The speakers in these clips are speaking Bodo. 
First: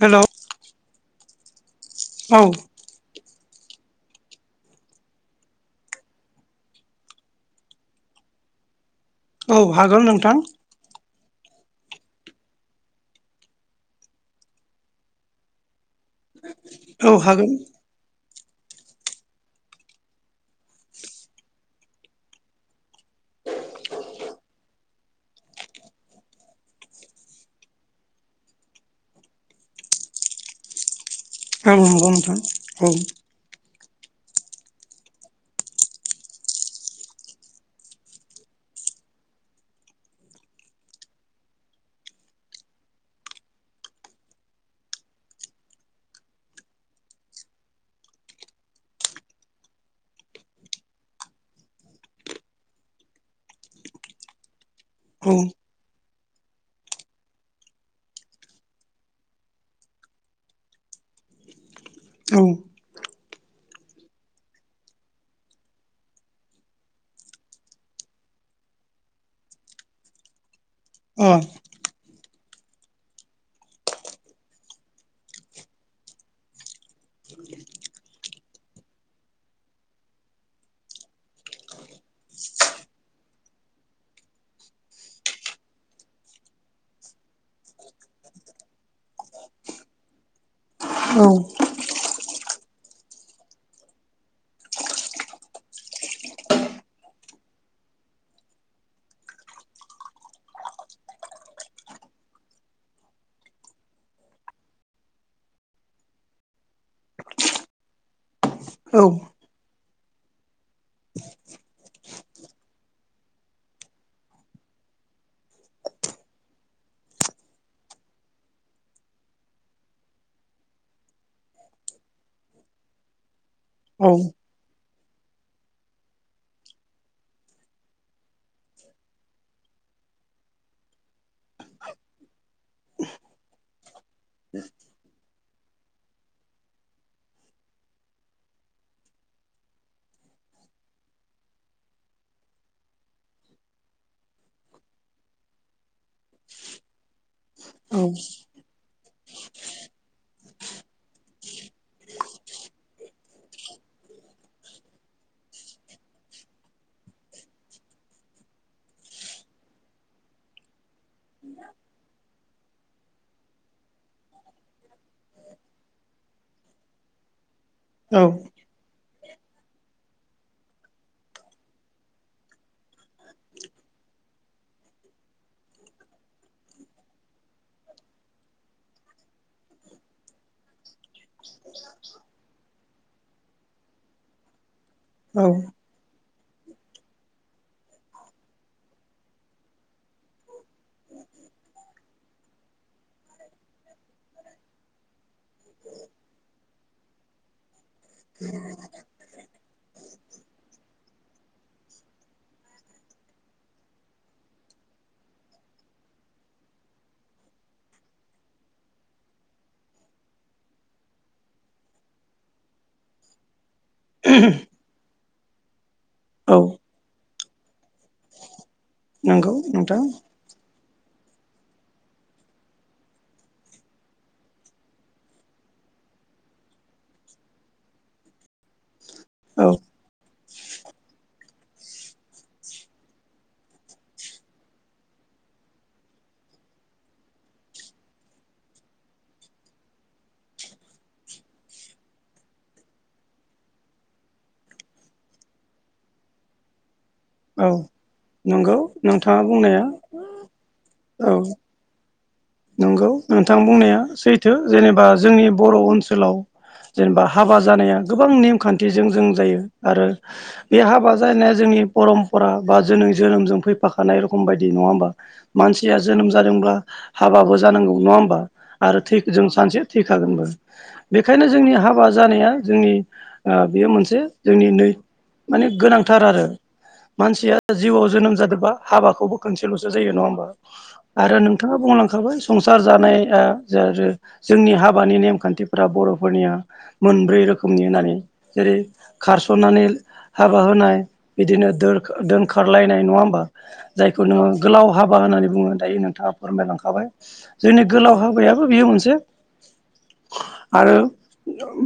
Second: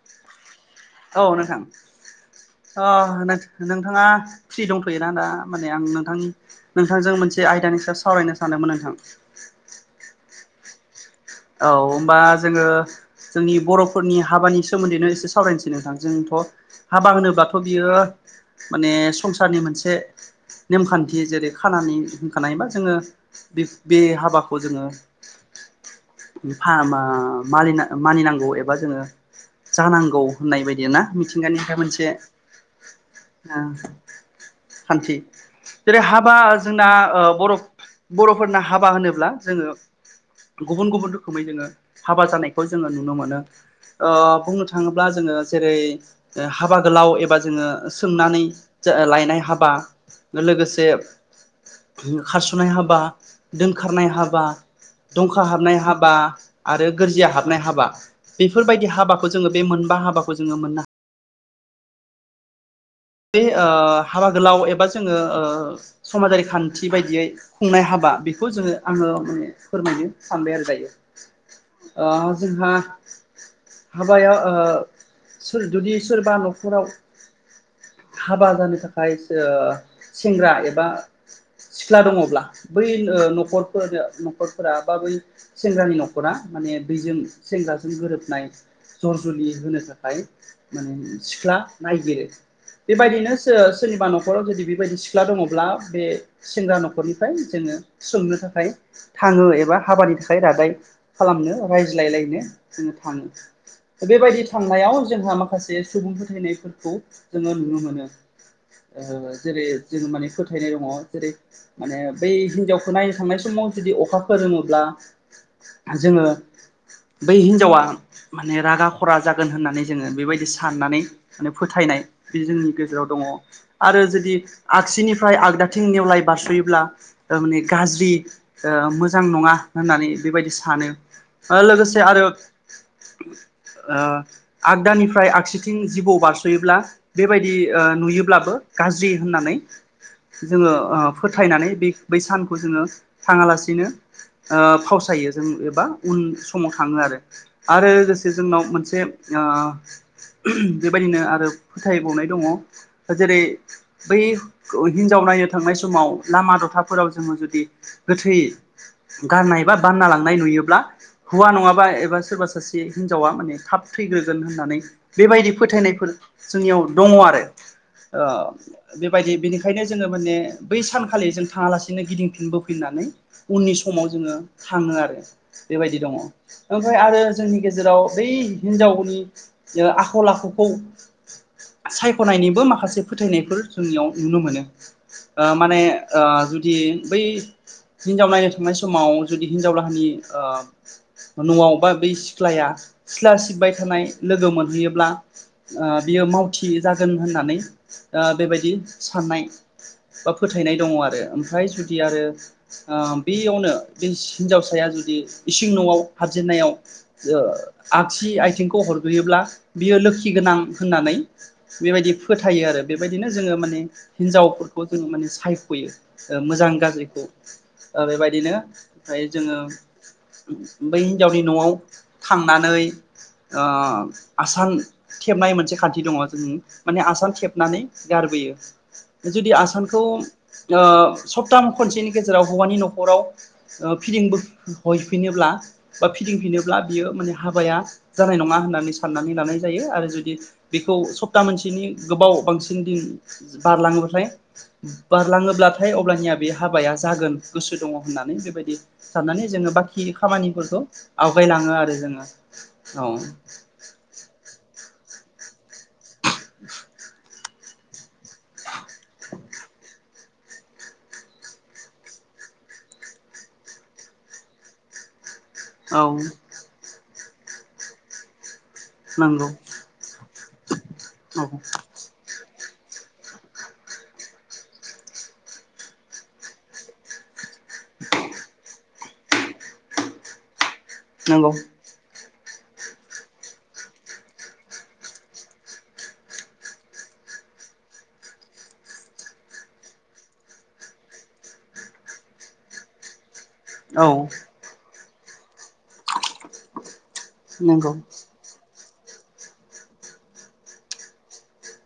हेल'। औ नोंथां। औ। अ 'नोंथाङा फ्रि दंथ'योना दा माने आं नोंथांनि नोंथांजों मोनसे आयदानि सायाव सावरायनो सानदोंमोन नोंथां। औ हागोन नोंथां। औ होमबा जोंङो जोंनि बर'फोरनि हाबानि सोमोन्दैनो एसे सावरायनोसै नोंथां जोंथ' औ हाबा हागोन होनोब्लाथ' बियो माने संसारनि मोनसे नेमखान्थि जेरै खानानि होखानायबा जोंङो बे बे हाबाखौ जोंङो फाहामा मानि मानिनांगौ एबा जोंङो जानांगौ होननाय बायदिय ना औ मिथिंगानिफ्राय नंगौ मोनसे नोंथां ओ खान्थि। जेरै हाबा जोंना ओ बर'-बर'फोरना हाबा होनोब्ला जोङो गुबुन गुबुन रोखोमै जोङो हाबा जानायखौ जोङो नुनो मोनो। ओ बुंनो थाङोब्ला जोङो जेरै हाबा गोलाव एबा जोङो सोंनानै लायनाय हाबा लोगोसे खारस'ननाय हाबा दोनखारनाय हाबा औ दंखा हाबनाय हाबा आरो गोरजिया हाबनाय हाबा बेफोरबायदि हाबाखौ जोङो बे मोनबा हाबाखौ जोङो मोननो हायो। औ बे हाबा गोलाव एबा जोङो समाजारि खान्थि बायदियै खुंनाय हाबा बेखौ जोङो आङो माने फोरमायनो सानबाय आरो दायो। ओ जोंहा हाबाया ओ सोर जुदि सोरबा न'खराव हाबा जानो थाखाय ओ सेंग्रा एबा सिख्ला दङब्ला बै न'खरफोर न'खरफोरा बा बै सेंग्रानि न'खरा माने दैजों सेंग्राजों गोरोबनाय। जर जुलि होनो थाखाय माने सिख्ला नायगिरो। बेबायदिनो सोरनिबा न'खराव जुदि बेबायदि सिख्ला दङब्ला बे सेंग्रा न'खरनिफ्राय जोङो सोंनो थाखाय थाङो एबा हाबानि थाखाय रादाय खालामनो रायज्लायलायनो जोङो थाङो। बेबायदि थांनायाव जोंहा माखासे सुबुं फोथायनायफोरखौ जोङो नुनो मोनो। औ ओ जेरै जोङो माने फोथायनाय दङ जेरै माने बै हिनजावखौ नायनो थांनाय समाव जुदि अखा खोरोमोब्ला जोङो बै हिन्जावा माने रागा खरा जागोन होननानै जोङो बेबायदि साननानै माने फोथायनाय बे जोंनि गेजेराव दङ। अ आरो औ जुदि आगसिनिफ्राय आगदाथिं नेवलाय बारस'योब्ला माने गाज्रि ओ मोजां नङा होननानै बेबायदि सानो लोगोसे आरो। ओ आगदानिफ्राय आगसिथिं जिबौ बारस'योब्ला बेबायदि नुयोब्लाबो गाज्रि होननानै जोङो फोथायनानै बे बै सानखौ जोङो थाङालासिनो फावसायो जों एबा उन समाव थाङो आरो। आरो लोगोसे जोंनाव मोनसे ओ बेबायदिनो आरो फोथायबावनाय दङ जेरै बै हिनजाव नायनो थांनाय समाव लामा दथाफोराव जोङो जुदि गोथै गारनाय बा बानना लांनाय नुयोब्ला हौवा नङाबा एबा सोरबा सासे हिनजावा माने थाब थैग्रोगोन होननानै बेबायदि फोथायनायफोर जोंनियाव दङ आरो। औ बेबायदि बेनिखायनो जोङो माने बै सानखालि जों थाङालासिनो गिदिंफिनबोफिननानै उननि समाव जोङो थाङो आरो। बेबायदि दङ ओमफ्राय आरो जोंनि गेजेराव बै हिनजावनि जोङो आखल आखुखौ सायख'नायनिबो माखासे फोथायनायफोर जोंनियाव नुनो मोनो औ ओ माने ओ जुदि बै हिन्जाव नायनो थांनाय समाव जुदि हिन्जाव लागोनि ओ न'आव बा बै सिख्लाया सिख्ला सिबबाय थानाय लोगो मोनहैयोब्ला ओ बियो मावथि जागोन होननानै ओ बेबायदि साननाय बा फोथायनाय दङ आरो ओमफ्राय जुदि आरो ओ बेयावनो बे हिनजावसाया जुदि इसिं न'आव हाबजेनन्नायाव आगसि आथिंखौ हरग्रोयोब्ला बियो लोखि गोनां होननानै बेबायदि फोथायो आरो बेबायदिनो जोङो माने हिनजावफोरखौ जोंङो माने सायख'यो ओ औ मोजां गाज्रिखौ ओ बेबायदिनो फ्राय नंगौ जोंङो नोंथां बै हिन्जावनि न'आव थांनानै ओ आसान खेबनाय मोनसे खान्थि दङ जों माने आसाम खेबनानै गारबोयो। जुदि औ आसानखौ ओ सप्ता खनसेनि गेजेराव हौवानि न'खराव फिदिंबो हफिनोब्ला बा फिदिंफिनोब्ला बियो माने हाबाया जानाय नंङा होननानै साननानै लानाय जायो आरो जुदि बेखौ सप्ता मोनसेनि गोबाव बांसिन दिन बारलांङोब्लाथाय बारलांङोब्लाथाय अब्लानिया बे हाबाया जागोन औ गोसो दंङ होननानै बेबायदि नंगौ नोंथाङा साननानै जोंङो बुंनाया बाखि खामानिफोरखौ औ आवगायलांङो आरो जोंङो नंगौ नोंथां बुंनाया सैथो जेनेबा जोंनि बर' ओनसोलाव जेनेबा हाबा जानाया गोबां नेमखान्थिजों जों जायो आरो बे हाबा जाहानाया जोंनि परम्परा बा जोनै जोनोमजों फैफाखानाय रखम बायदि नंङा होमबा मानसिया औ जोनोम जादोंब्ला हाबाबो जानांगौ नंङा होमबा आरो थै जों नंगौ सानसे थैखागोनबो औ बेखायनो जोंनि हाब हाबा जानाया जोंनि ओ बेयो मोनसे जोंनि नै माने गोनांथार आरो मानसिया जिउआव जोनोम जादोंबा हाबाखौबो खनसेल'सो जायो नंङा होमबा आरो नंगौ नोंथांङा बुंलां संसार जानाया जोंनि हाबानि नेमखान्थिफोरा बर'फोरनिया मोनब्रै रोखोमनि होननानै जेरै खारस'ननानै हाबा होनाय बिदिनो दोर दोनखारलायनाय नंङा होमबा औ जायखौ नोंङो गोलाव हाबा होननानै बुंङो दायो नोंथांङा फोरमायलांखाबाय जोंनि नंगौ गोलाव माबा बायाबो बियो मोनसे आरो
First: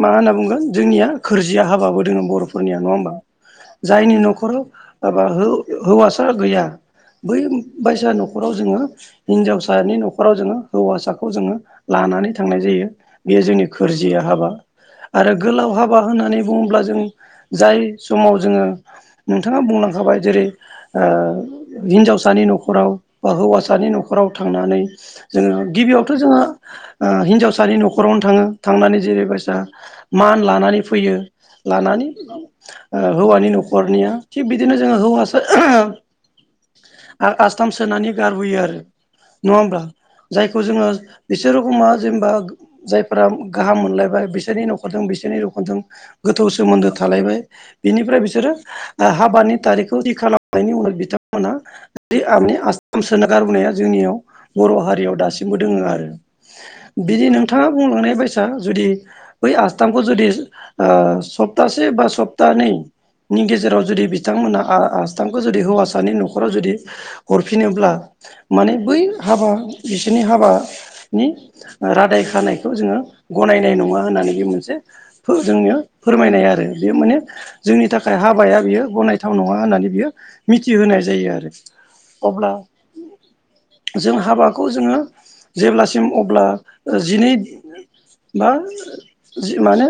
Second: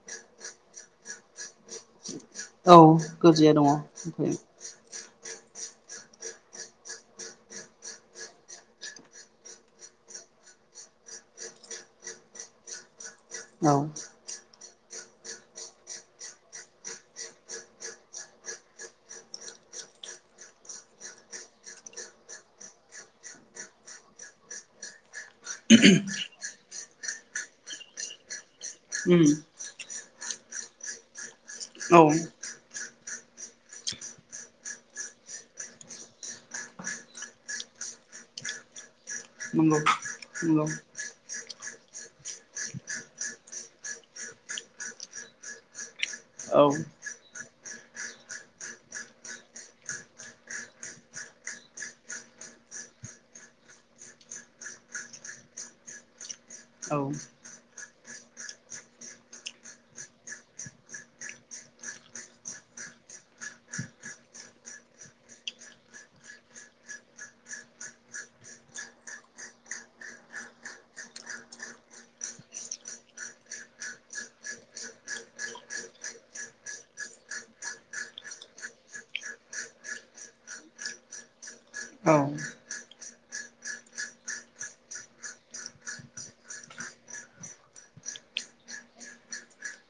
मा होनना बुंगोन जोंनिया खोरजिया हाबाबो दोंङो औ बर'फोरनिया नंङा होमबा गोरजिया दङ जायनि ओमफ्राय न'खराव हाबा हो-हौवासा गैया बै बायसा न'खराव जोंङो हिनजावसा फिसानि न'खराव जोंङो हौवासाखौ जोंङो लानानै थांनाय जायो। बेयो जोंनि औ खोरजिया हाबा आरो गोलाव हाबा होननानै बुंङोब्ला जों जाय समाव जोंङो नोंथांङा बुंलांखाबाय जेरै ओ हिन्जावसानि न'खराव बा हौवासानि न'खराव थांनानै जोंङो गिबियावथ' जोंङो ओ हिनजावसानि न'खरावनो थांङो । थांनानै उम जेरैबायसा मान लानानै फैयो लानानै औ ओ हौवानि न'खरनिया थिग बिदिनो जोंङो हौवासा आर आसथाम सोनानै गारबोयो आरो नंङा नंगौ होमब्ला जायखौ नंगौ जोंङो बिसोर रोखोमा जेनेबा जायफ्रा गाहाम मोनलायबाय बिसोरनि नखरजों बिसोरनि नखरजों गोथौ औ सोमोन्दो थालायबाय बिनिफ्राय बिसोरो ओ हाबानि थारिखखौ थि खालामनायनि उनाव बिथांमोना बे आंनि आस्थाम सोना गारबोनाया जोंनियाव बर' हारियाव दासिमबो दोंङो आरो औ बिदि नों नोंथांङा बुंलांनाय बायसा जुदि बै आस्थामखौ जुदि ओ सप्तासे बा सप्तानै नि गेजेराव जुदि बिथांमोना आ आस्थामखौ जुदि हौवासानि न'खराव जुदि हरफिनोब्ला माने बै हाबा बिसोरनि हाबा नि रादाय खानायखौ जोंङो गनायनाय नंङा होननानै बे मोनसे फो जोंनिया फोरमायनाय आरो बे माने जोंनि थाखाय हाबाया बियो गनायथाव नंङा होननानै बियो मिथिहोनाय जायो आरो। औ अब्ला जों हाबाखौ जोङो जेब्लासिम अब्ला जिनै बा जि माने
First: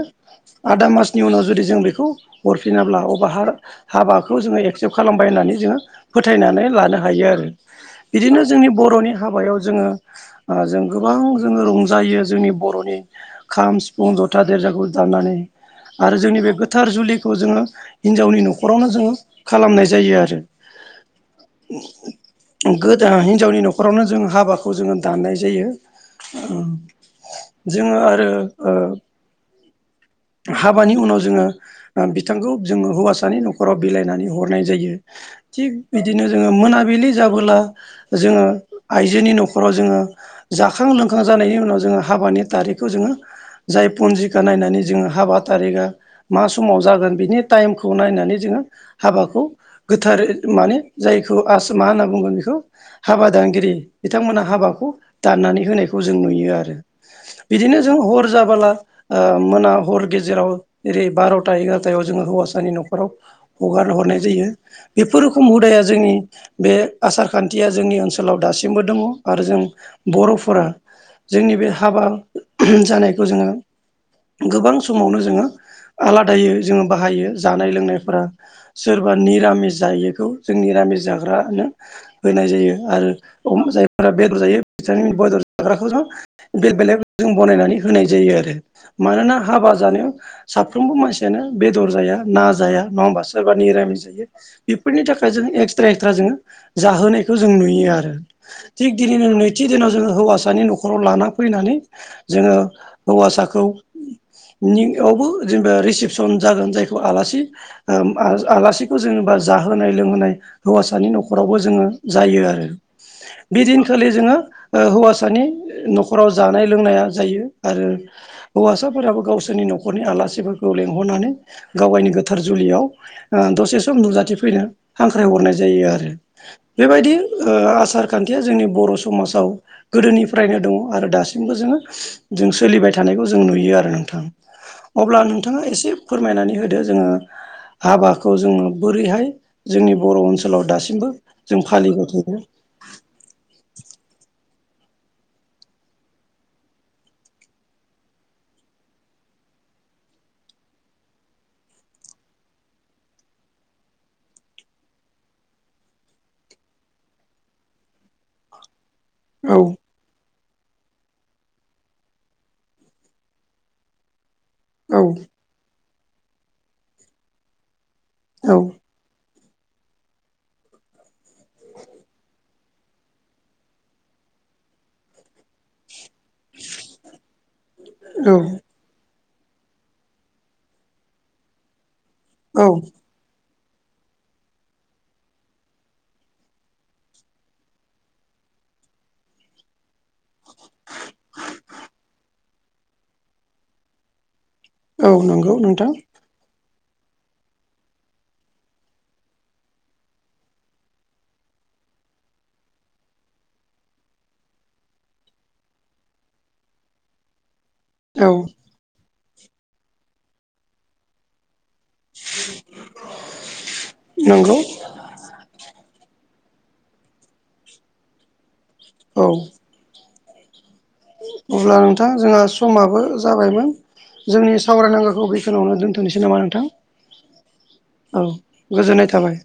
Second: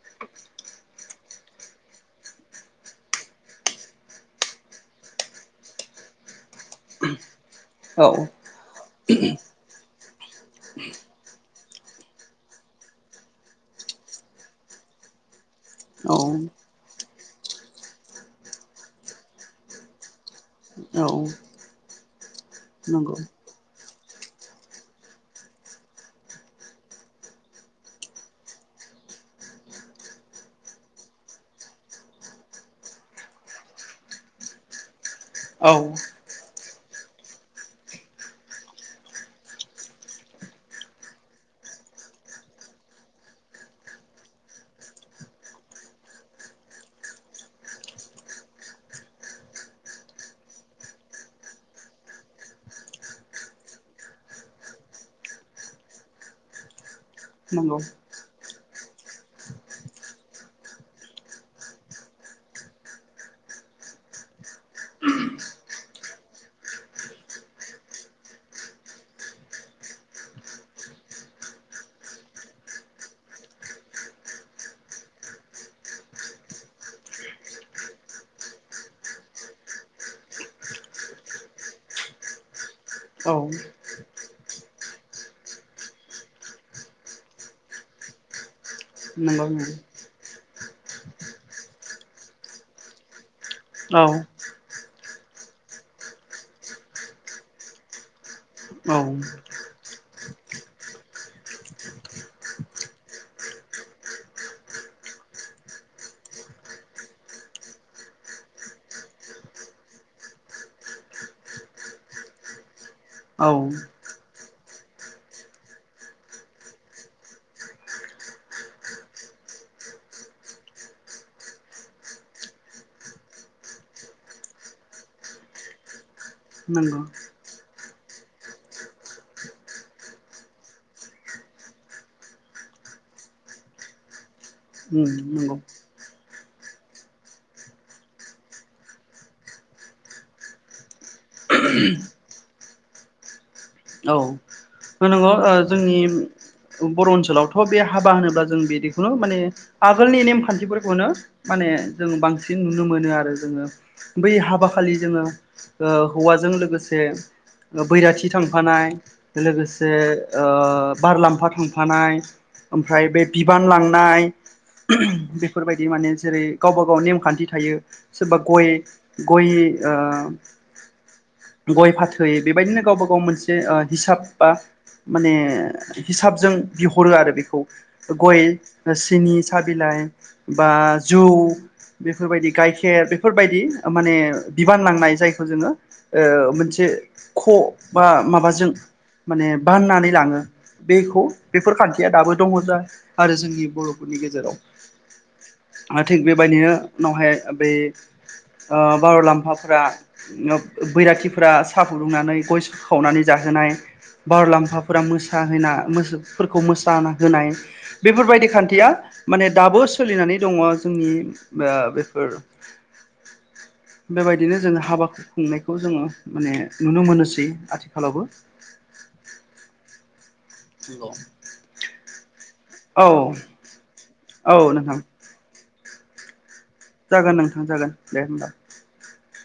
आदा मासनि उनाव जुदि जों बेखौ हरफिनाब्ला अबा हार हाबाखौ जोङो एक्सेप्ट खालामबाय होननानै जोङो फोथायनानै लानो हायो आरो औ बिदिनो जोंनि बर'नि हाबायाव जोङो आ जों गोबां जोङो रंजायो जोंनि बर'नि खाम सिफुं जथा देरजाखौ दामनानै औ आरो जोंनि बे गोथार जुलिखौ जोंङो हिनजावनि न'खरावनो जोंङो खालामनाय जायो आरो। औ गोदा नंगौ हिनजावनि न'खरावनो जों हाबाखौ जोंङो दाननाय जायो ओ जोंङो आरो ओ हाबानि उनाव जोंङो ओ बिथांखौ जोंङो हौवासानि न'खराव बिलाइनानै हरनाय जायो। थिग औ बिदिनो जोङो मोनाबिलि जाबोला जोङो आइजोनि न'खराव जोङो जाखां लोंखां जानायनि उनाव जोङो हाबानि थारिखखौ जोङो जाय पुन्जिखा नायनानै जोङो हाबा थारिगआ मा समाव जागोन बिनि टाइमखौ नायनानै जोङो हाबाखौ गोथार माने जायखौ आस मा होनना बुंगोन बेखौ हाबा दानगिरि बिथांमोना हाबाखौ दाननानै होनायखौ जों नुयो आरो। नंगौ बिदिनो जों हर जाबोला। ओ मोना हर गेजेराव ओरै बार'ता एगार'थायाव जोङो हौवासानि न'खराव हगार हरनाय जायो बेफोर रोखोम हुदाया जोंनि बे आसार खान्थिया जोंनि ओनसोलाव दासिमबो दङ आरो जों बर'फोरा जोंनि बे हाबा जानायखौ जोङो गोबां समावनो जोङो आलादायै जोङो बाहायो जानाय लोंनायफोरा सोरबा निरामिस जायोखौ जों निरामिस जाग्रानो होनाय जायो औ आरो जायफोरा बेदर जायो बिथांनि बेदर जाग्राखौ जों बेल बेलायाव जों बनायनानै होनाय जायो आरो। मानोना नंगौ नंगौ हाबा जानायाव साफ्रोमबो मानसियानो बेदर जाया ना जाया नङा होमबासो सोरबा निरामिस औ जायो बेफोरनि थाखाय जों एक्सट्रा एक्सट्रा जोङो। जाहोनायखौ जों नुयो आरो। थिग औ दिनैनो नैथि दिनाव जोङो हौवासानि न'खराव लाना फैनानै जोङो हौवासाखौ नियावबो जेनेबा रिसिपसन जागोन जायखौ आलासि ओ आ आलासिखौ जेनेबा जाहोनाय लोंहोनाय हौवासानि न'खरावबो जोङो जायो आरो औ बेदिनखालि जोङो ओ हौवासानि न'खराव जानाय लोंनाया जायो आरो। हौवासाफोराबो गावसोरनि न'खरनि आलासिफोरखौ लेंहरनानै गावायनि गोथार जुलियाव आ दसे सम नुजाथिफैनो हांख्राय हरनाय जायो आरो। नंगौ बेबायदि ओ आसार खान्थिया जोंनि बर' समाजाव गोदोनिफ्रायनो दङ' आरो दासिमबो जोङो जों सोलिबाय थानायखौ जों नुयो आरो नोंथां। उम अब्ला नंगौ नोंथाङा एसे फोरमायनानै होदो जोङो हाबाखौ जोङो बोरैहाय जोंनि बर' ओनसोलाव दासिमबो जों फालिबाय थादों। औ। ओ-ओ जोंनि- बर' ओनसोलावथ' बे हाबा होनोब्ला जों बिदिखौनो माने आगोलनि नेमखान्थिफोरखौनो। माने जों बांसिन नुनो मोनो आरो जोङो। बै हाबा खालि जोङो ओ हौवाजों लोगोसे बैराथि थांफानाय औ लोगोसे ओ बार लामफा थांफानाय ओमफ्राय बे बिबान लांनाय। औ बेफोरबायदि माने जेरै गावबा गाव नेमखान्थि थायो सोरबा औ गय गय आ गय फाथै बेबायदिनो गावबा गाव मोनसे हिसाब बा माने हिसाबजों बिहरो आरो बेखौ औ गय। सिनि, सा बिलाइ, बा जौ बेफोरबायदि औ गाइखेर बे बफोरबायदि माने बिबान लांनाय जायखौ जोङो ओ मोनसे ख बा माबाजों माने बाननानै लाङो बेखौ बेफोर खान्थिया दाबो दङ जा आरो जोंनि बर'फोरनि गेजेराव। औ नंगौ नोंथां। थिग बेबायदिनो उनावहाय बै ओ बार'लाम्फाफोरा बैराथिफोरा साहा फुदुंनानै गय खावनानै जाहोनाय। बारुलाम्फाफोरा मोसाहोना मोसफोरखौ मोसा होनाय। औ बेफोरबायदि खान्थिया माने दाबो सोलिनानै दङ जोंनि आ। फोर नंगौ बेबायदिनो जोङो हाबाखौ खुंनायखौ जोङो माने नुनो मोनोसै आथिखालावबो। औ। [unintelligible] अब्ला नोंथां जोंहा समाबो औ जाबायमोन जोंनि औ नोंथां सावरायनांगौखौ बे सोरनावनो दोनथ'सै नामा नोंथां? जागोन नोंथां जागोन औ दे होमबा। गोजोननाय थाबाय।